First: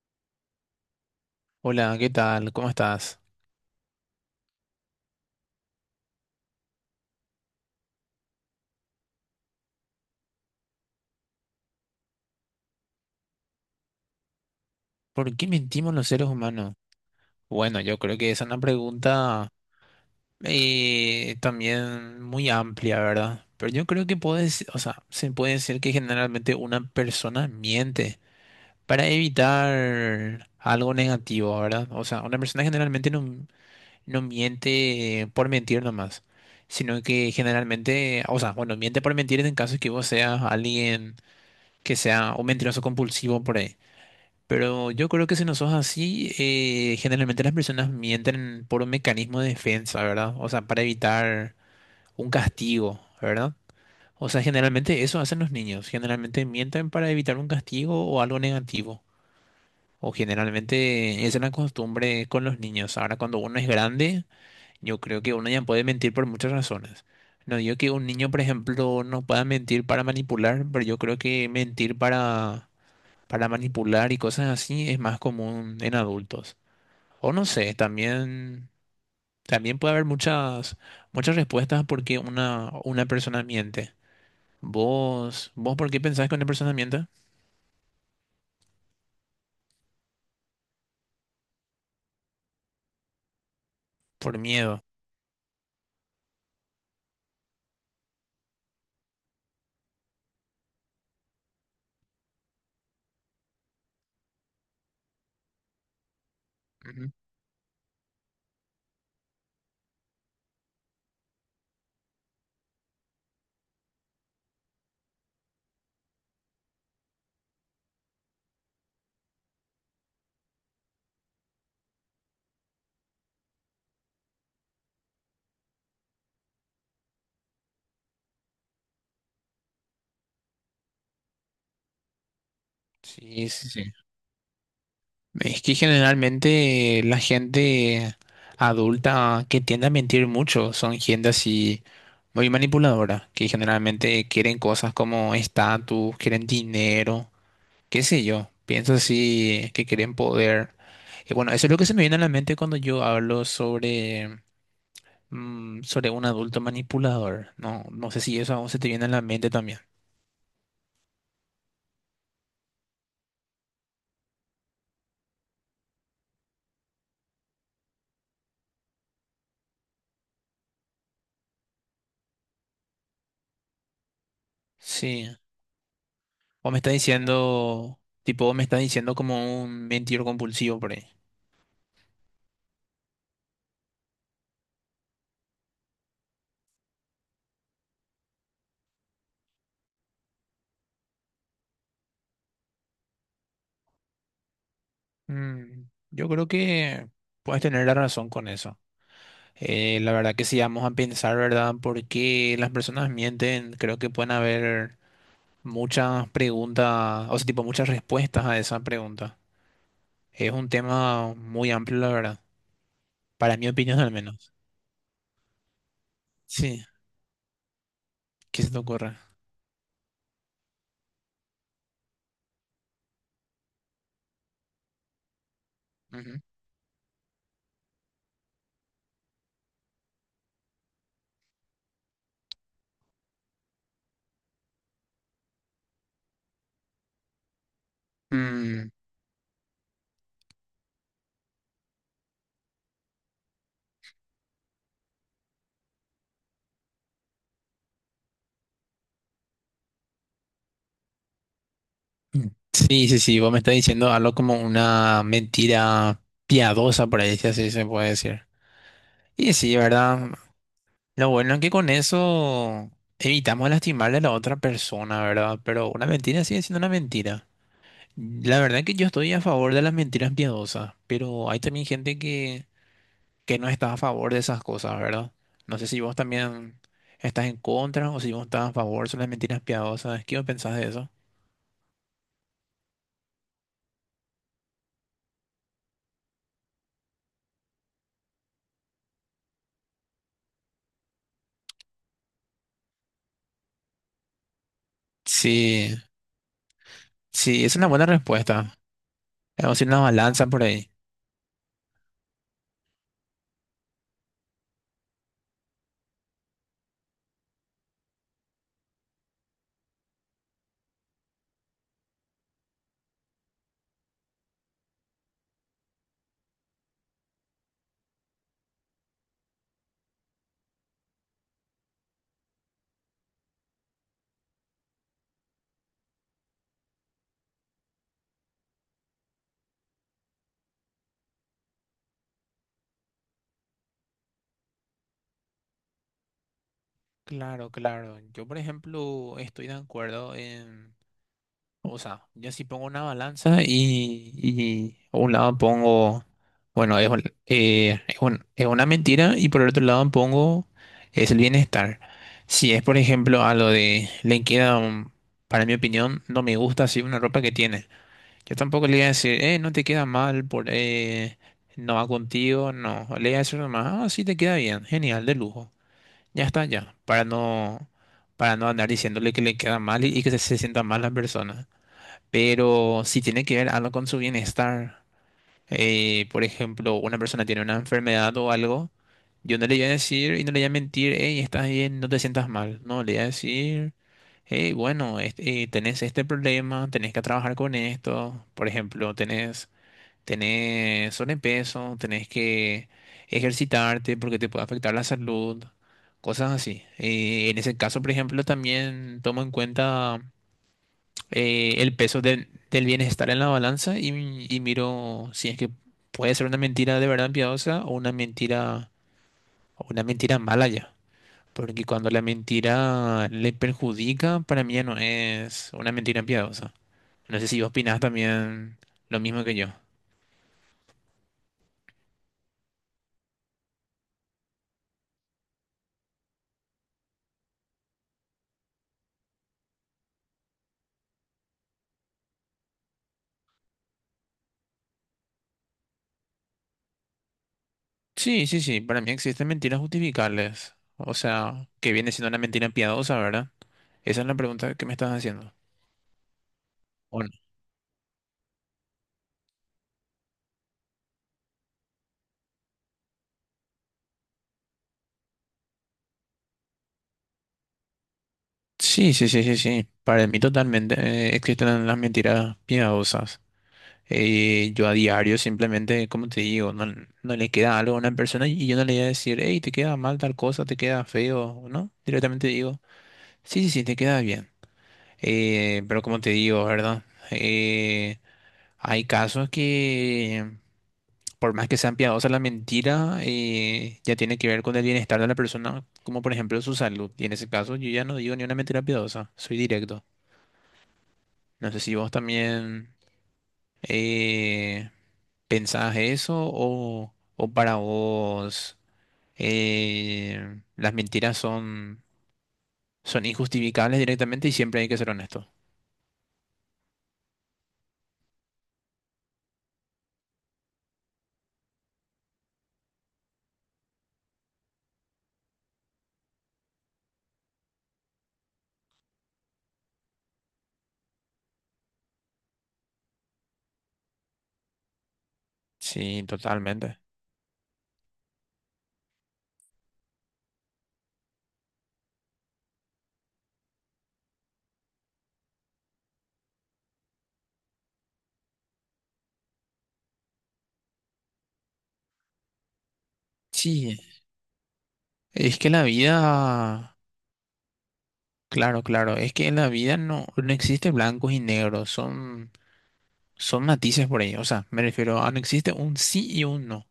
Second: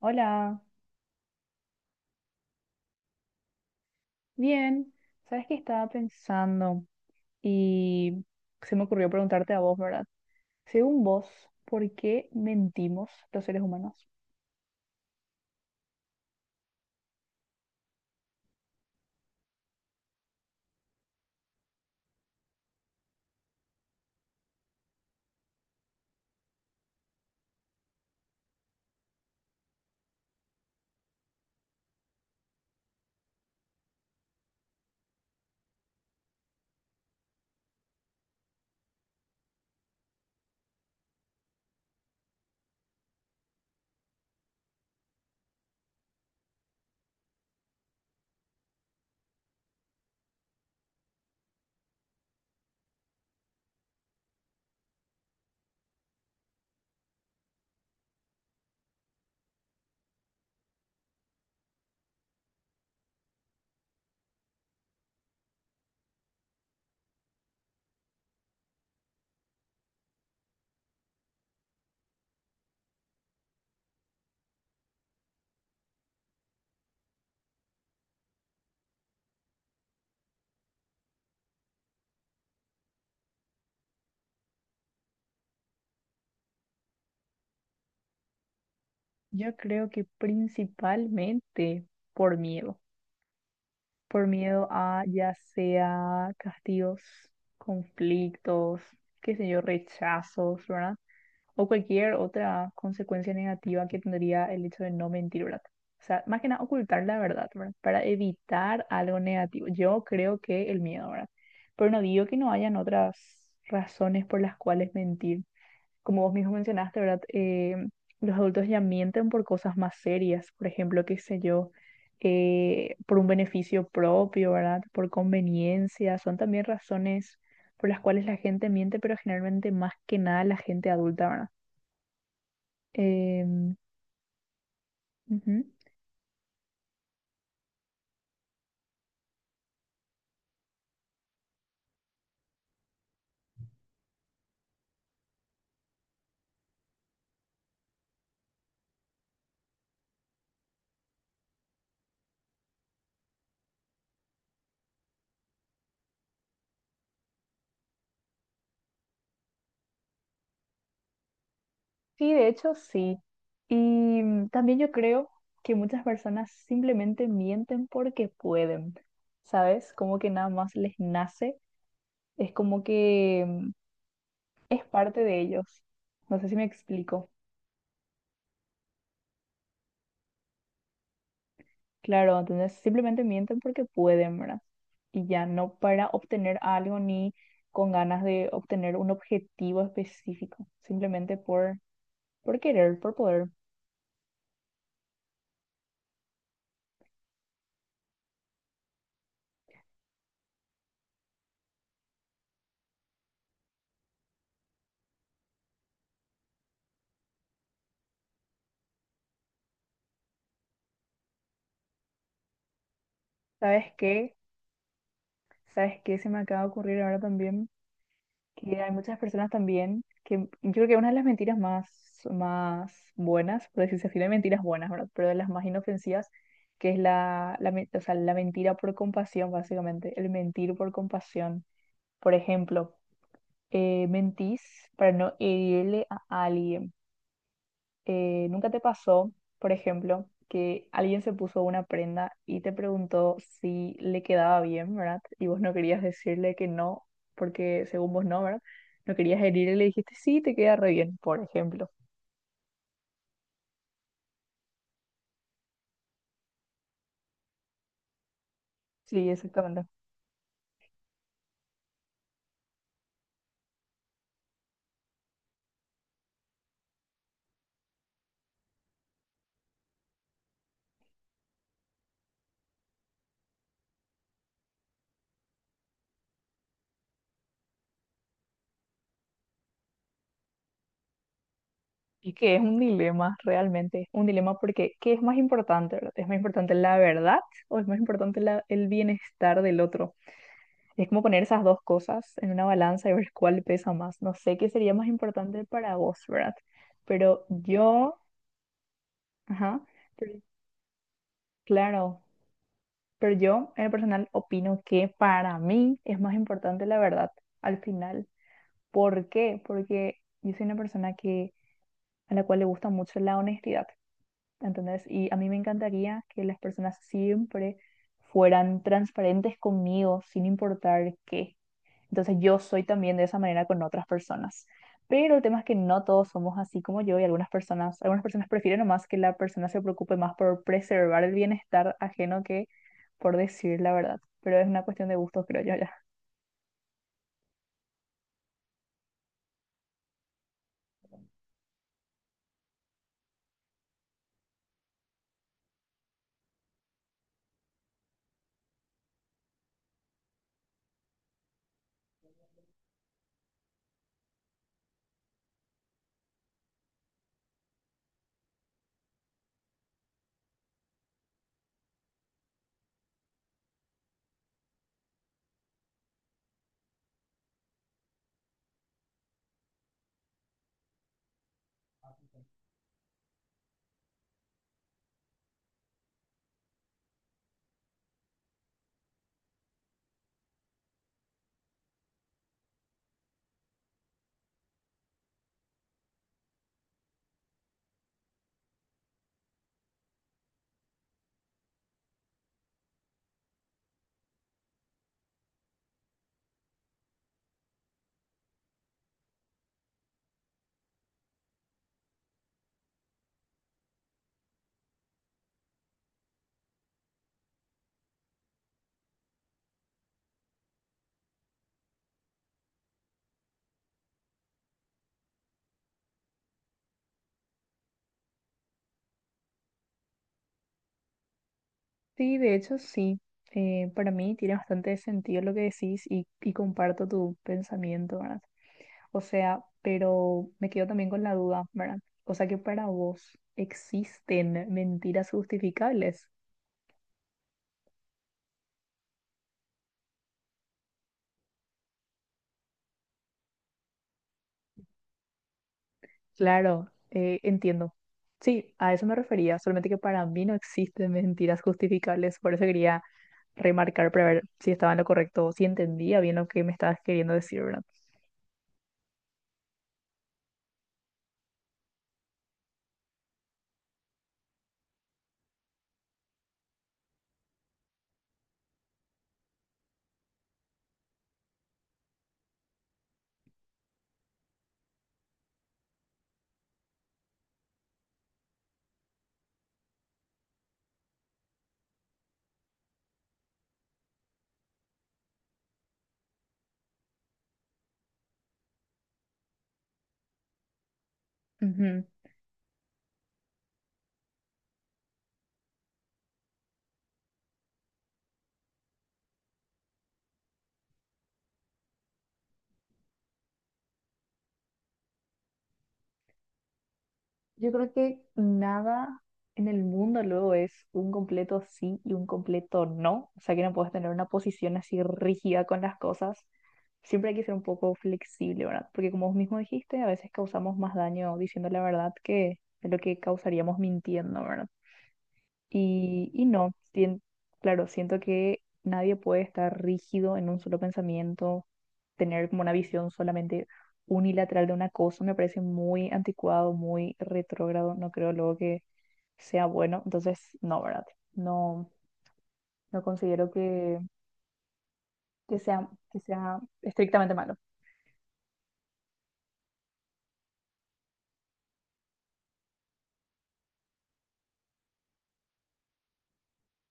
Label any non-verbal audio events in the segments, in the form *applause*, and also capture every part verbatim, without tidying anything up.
Hola, Hola, ¿qué tal? ¿Cómo estás? bien. ¿Sabes qué estaba pensando? Y se me ocurrió preguntarte a vos, ¿verdad? Según vos, ¿por qué mentimos los seres humanos? ¿Por qué mentimos los seres humanos? Bueno, yo creo que esa es una pregunta eh, también muy amplia, ¿verdad? Pero yo creo que puedes, o sea, se puede decir que generalmente una persona miente para evitar algo negativo, ¿verdad? O sea, una persona generalmente no, no miente por mentir nomás, sino que generalmente, o sea, bueno, miente por mentir en caso de que vos seas alguien que sea un mentiroso compulsivo por ahí. Pero yo creo que si no sos así, eh, generalmente las personas mienten por un mecanismo de defensa, ¿verdad? O sea, para evitar un castigo, ¿verdad? O sea, generalmente eso hacen los niños. Generalmente mienten para evitar un castigo o algo negativo. O generalmente esa es la costumbre con los niños. Ahora, cuando uno es grande, yo creo que uno ya puede mentir por muchas razones. No digo que un niño, por ejemplo, no pueda mentir para manipular, pero yo creo que mentir para para manipular y cosas así es más común en adultos. O no sé, también, también puede haber muchas, muchas respuestas porque una, una persona miente. ¿Vos, vos por qué pensás que una persona miente? Yo creo que principalmente por miedo. Por Por miedo miedo. a ya sea castigos, conflictos, qué sé yo, rechazos, ¿verdad? O cualquier otra consecuencia negativa que tendría el hecho de no mentir, ¿verdad? O sea, más que nada ocultar Ujú. la verdad, ¿verdad? Para evitar algo negativo. Yo creo que el miedo, ¿verdad? Pero no digo que no hayan otras razones por las cuales mentir como vos mismo mencionaste, ¿verdad? Eh, los adultos ya mienten por cosas más serias, por ejemplo, qué sé yo, eh, por un beneficio propio, ¿verdad? Por conveniencia, son también razones por las cuales la gente miente, pero generalmente más que nada la gente adulta, ¿verdad? Sí, sí, Em, sí. Es Ujú. que generalmente la gente adulta que tiende a mentir mucho son gente así muy manipuladora, que generalmente quieren cosas como estatus, quieren dinero. Qué sé yo, pienso así que quieren poder. Y bueno, eso es lo que se me viene a la mente cuando yo hablo sobre, mm, sobre un adulto manipulador. No, no sé si eso aún se te viene a la mente también. Sí, de hecho, sí. Y mm, también yo creo que muchas personas simplemente mienten porque pueden, ¿sabes? Como que nada más les nace. Es como que mm, es parte Sí. de ellos. No sé si me O me está explico. diciendo, tipo, me está diciendo como un mentiroso compulsivo por ahí. Claro, entonces simplemente mienten porque pueden, ¿verdad? Y ya no para obtener algo ni con ganas de obtener un objetivo específico, simplemente por, por querer, por poder. Mm, yo creo que puedes tener la razón con eso. Eh, la verdad que si vamos a pensar, ¿verdad? ¿Por qué las personas mienten? Creo que pueden haber muchas preguntas, o sea, tipo muchas respuestas a esa pregunta. Es un tema muy amplio, la verdad. Para mi ¿Sabes opinión, al qué? menos. ¿Sabes qué se me acaba de Sí, ocurrir ahora también? ¿qué se te Que hay ocurre? muchas personas también que yo creo que una de las mentiras más, más buenas, por decirse así, no hay mentiras buenas, ¿verdad? Pero de las más inofensivas, Ujú. que es la, la, men- o sea, la mentira por compasión, básicamente, el mentir por compasión. Por ejemplo, eh, mentís para no herirle a alguien eh, ¿nunca te Mm, pasó, por ejemplo, que alguien se puso una prenda y te preguntó si le quedaba bien, ¿verdad? Y vos no querías decirle que no, porque según vos no, ¿verdad? No querías herir y le dijiste, sí, te queda re bien, por ejemplo. mm. Sí, sí, sí, vos me estás diciendo algo como una mentira piadosa, por ahí, si así se puede decir. Sí, Y sí, exactamente. ¿verdad? Lo bueno es que con eso evitamos lastimarle a la otra persona, ¿verdad? Pero una mentira sigue siendo una mentira. La verdad que yo estoy a favor de las mentiras piadosas, pero hay también gente que que no estás a favor de esas cosas, ¿verdad? No sé si vos también estás en contra o si vos estás a favor, son las mentiras piadosas. ¿Qué vos pensás de eso? Y que es un dilema, realmente, un dilema porque ¿qué es más importante, verdad? ¿Es más importante la verdad o es más importante la- el bienestar del otro? Es como poner esas dos cosas en una balanza y ver cuál pesa más. No sé qué sería más importante Sí, para vos, ¿verdad? Pero sí, es una buena yo, respuesta. Vamos ajá, a ir una pero balanza por ahí. claro, pero yo en el personal opino que para mí es más importante la verdad al final. ¿Por qué? Porque yo soy una persona que, a la cual le gusta mucho la honestidad, ¿entendés? Y a mí me encantaría que las personas siempre fueran transparentes conmigo, sin importar qué. Entonces yo soy también de esa manera con otras personas. Pero el tema es que no todos somos así como yo y algunas personas, algunas personas prefieren nomás que la persona se preocupe más por preservar el bienestar ajeno que por decir la verdad. Pero es una cuestión de gustos, creo yo ya. Claro, claro. Yo, por ejemplo, estoy de acuerdo en... O sea, yo sí pongo una balanza y, y a un lado pongo, bueno, es, un- eh, es, un- es una mentira y por el otro lado pongo es el bienestar. Si es, por ejemplo, a lo de le queda, un- para mi opinión, no me gusta así una ropa que tiene. Yo tampoco le voy a decir, eh, no te queda mal, por, eh, no va contigo, no. Le voy a decir nomás, ah, sí te queda bien, genial, de lujo. Ya está, ya, para no, para no andar diciéndole que le queda mal y, y que se, se sienta mal la persona pero si tiene que ver algo con su bienestar, eh, por ejemplo, una persona tiene una enfermedad o algo, yo no le voy a decir y no le voy a mentir, hey, estás bien, no te sientas mal. No, le voy a decir, hey, bueno, este, eh, tenés este problema, tenés que trabajar con esto. Por ejemplo, tenés, tenés sobrepeso, tenés que ejercitarte porque te puede afectar la salud, cosas así. Eh, en ese caso, por ejemplo, también tomo en cuenta eh, el peso del, del bienestar en la balanza y, y miro si es que puede ser una mentira de verdad piadosa o una mentira, o una mentira mala ya. Porque cuando la mentira le perjudica, para mí ya no es una mentira piadosa. No sé si vos opinás también lo mismo que yo. Sí, de hecho sí. Eh, para mí tiene bastante sentido lo que decís y, y comparto tu pensamiento, ¿verdad? O sea, pero me quedo también con la duda, ¿verdad? O sea que para vos existen mentiras justificables. Sí, sí, sí, para mí existen mentiras justificables. O sea, que viene siendo una mentira piadosa, ¿verdad? Esa es la pregunta que me estás haciendo. Claro, ¿O no? eh, entiendo. Sí, a eso me refería, solamente que para mí no existen mentiras justificables, por eso quería remarcar para ver si estaba en lo correcto, o si entendía bien lo que me estabas queriendo decir, ¿verdad? Sí, sí, sí, sí, sí. Para mí totalmente eh, existen las mentiras piadosas. Eh, yo a diario simplemente, como te digo, no, no le queda algo a una persona y yo no le voy a decir, hey, te queda mal tal cosa, te queda feo, ¿no? Directamente digo, sí, sí, sí, te queda bien. Eh, pero como te digo, ¿verdad? Eh, hay casos que, por más que sean piadosas la mentira, eh, ya tiene que ver con el bienestar de la persona, como por ejemplo su salud. Y en ese caso yo ya no digo ni una mentira piadosa, soy directo. No sé si Ujú. vos también... eh, ¿Pensás eso o, o para vos eh, las mentiras son, son injustificables directamente y siempre hay que ser honesto? Yo creo que nada en el mundo luego es un completo sí y un completo no, o sea que no puedes tener una posición así rígida con las cosas, siempre hay que ser un poco flexible, ¿verdad? Porque como vos mismo dijiste, a veces causamos más daño diciendo la verdad que de lo que causaríamos mintiendo, ¿verdad? Sí, Y, y no, totalmente. sien- claro, siento que nadie puede estar rígido en un solo pensamiento, tener como una visión solamente unilateral de una cosa, me parece muy anticuado, muy retrógrado, no creo luego que sea bueno, entonces no, ¿verdad? No, no considero Sí, que, que es que la sea, que sea vida, estrictamente malo. claro, claro, es que en la vida no, no existe blancos y negros, son, son matices por ahí. O sea, me refiero a no existe un sí y un no,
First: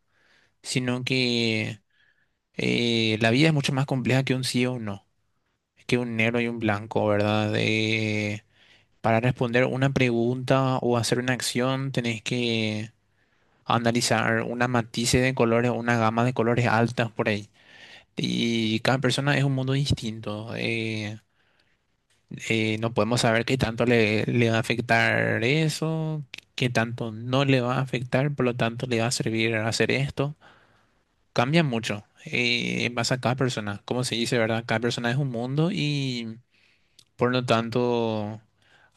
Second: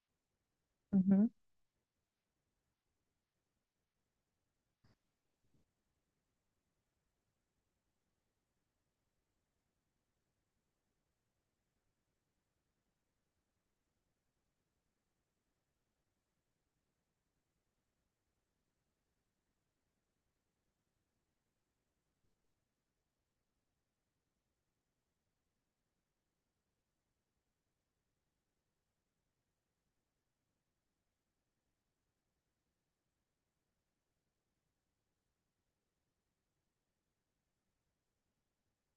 sino que eh, la vida es mucho más compleja que un sí o un no, que un negro y un blanco, ¿verdad? Eh, Para responder una pregunta o hacer una acción, tenés que analizar una matices de colores, una gama de colores altas por ahí. Y cada persona es un mundo distinto. Eh, eh, no podemos saber qué tanto le, le va a afectar eso, qué tanto no le va a afectar, por lo tanto le va a servir hacer esto. Cambia mucho eh, en base a cada persona. Como se dice, ¿verdad? Cada persona es un mundo y por lo tanto.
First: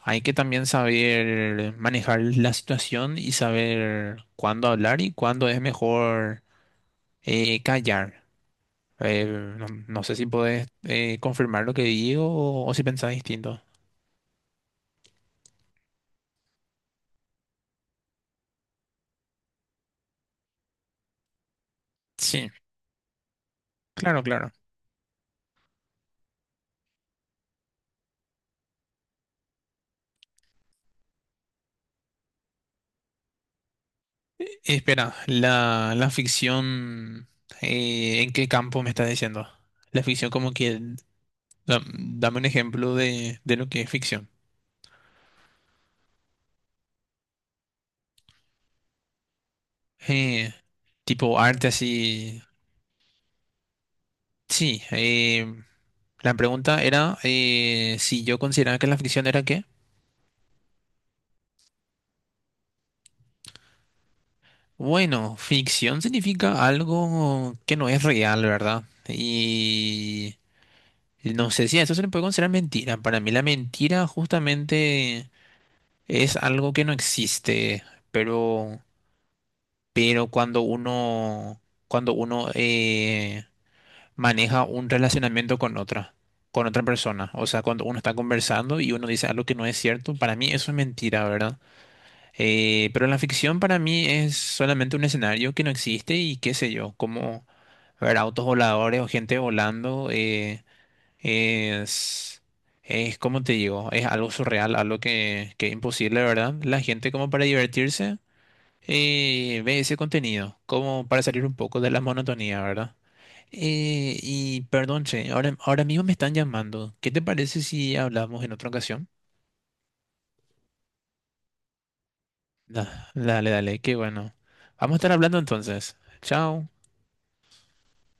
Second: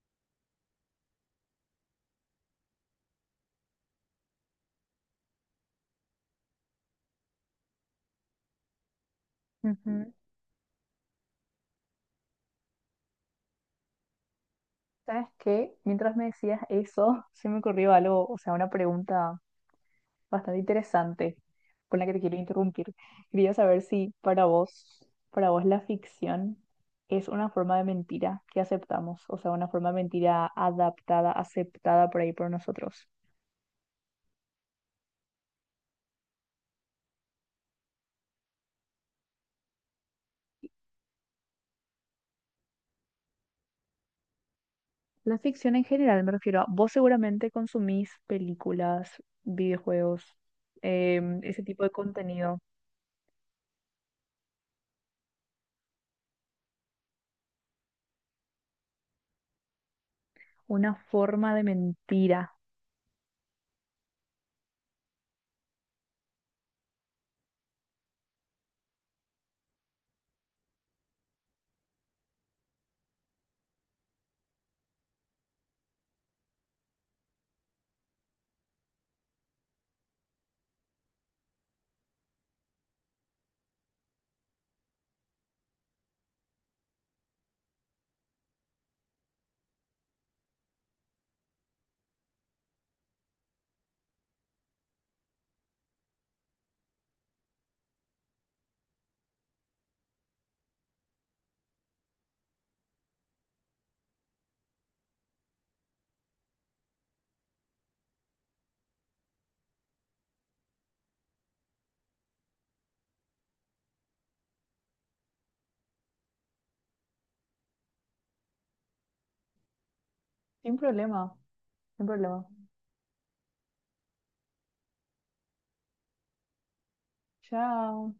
Hay que también saber manejar la situación y saber cuándo hablar y cuándo es mejor eh, callar. Eh, no, Ujú, no ujú. sé si podés eh, confirmar lo que digo o, o si pensás distinto. ¿Sabes qué? Mientras me decías eso, *laughs* se me ocurrió algo, o sea, una pregunta bastante interesante con la que te quiero Sí, interrumpir. Quería saber si claro, para claro. vos, para vos la ficción es una forma de mentira que aceptamos, o sea, una forma de mentira adaptada, aceptada por ahí por nosotros. Espera, la, la ficción, eh, ¿en qué campo me estás diciendo? La ficción como que, da- dame un ejemplo de, de lo que es ficción. La ficción en general, me refiero a vos seguramente consumís películas, videojuegos, Eh, tipo em, ese arte tipo de así. contenido. Sí, eh, la pregunta era eh, si yo consideraba que la ficción era qué. Una forma de mentira. Bueno, ficción significa algo que no es real, ¿verdad? Y no sé si a eso se le puede considerar mentira. Para mí la mentira justamente es algo que no existe, pero, pero cuando uno, cuando uno eh, maneja un relacionamiento con otra, con otra persona, o sea, cuando uno está conversando y uno dice algo que no es cierto, para mí eso es mentira, ¿verdad? Eh, pero la ficción para mí es solamente un escenario que no existe y qué sé yo, como ver autos voladores o gente volando eh, es, es, como te digo, es algo surreal, algo que, que es imposible, ¿verdad? La gente como para divertirse eh, ve ese contenido, como para salir un poco de la monotonía, ¿verdad? Eh, y perdón, che, ahora, ahora mismo me están llamando. ¿Qué te parece si hablamos en otra ocasión? Sin problema, sin problema. Da- dale, dale, qué bueno. Vamos a estar hablando entonces. Chao. Chao.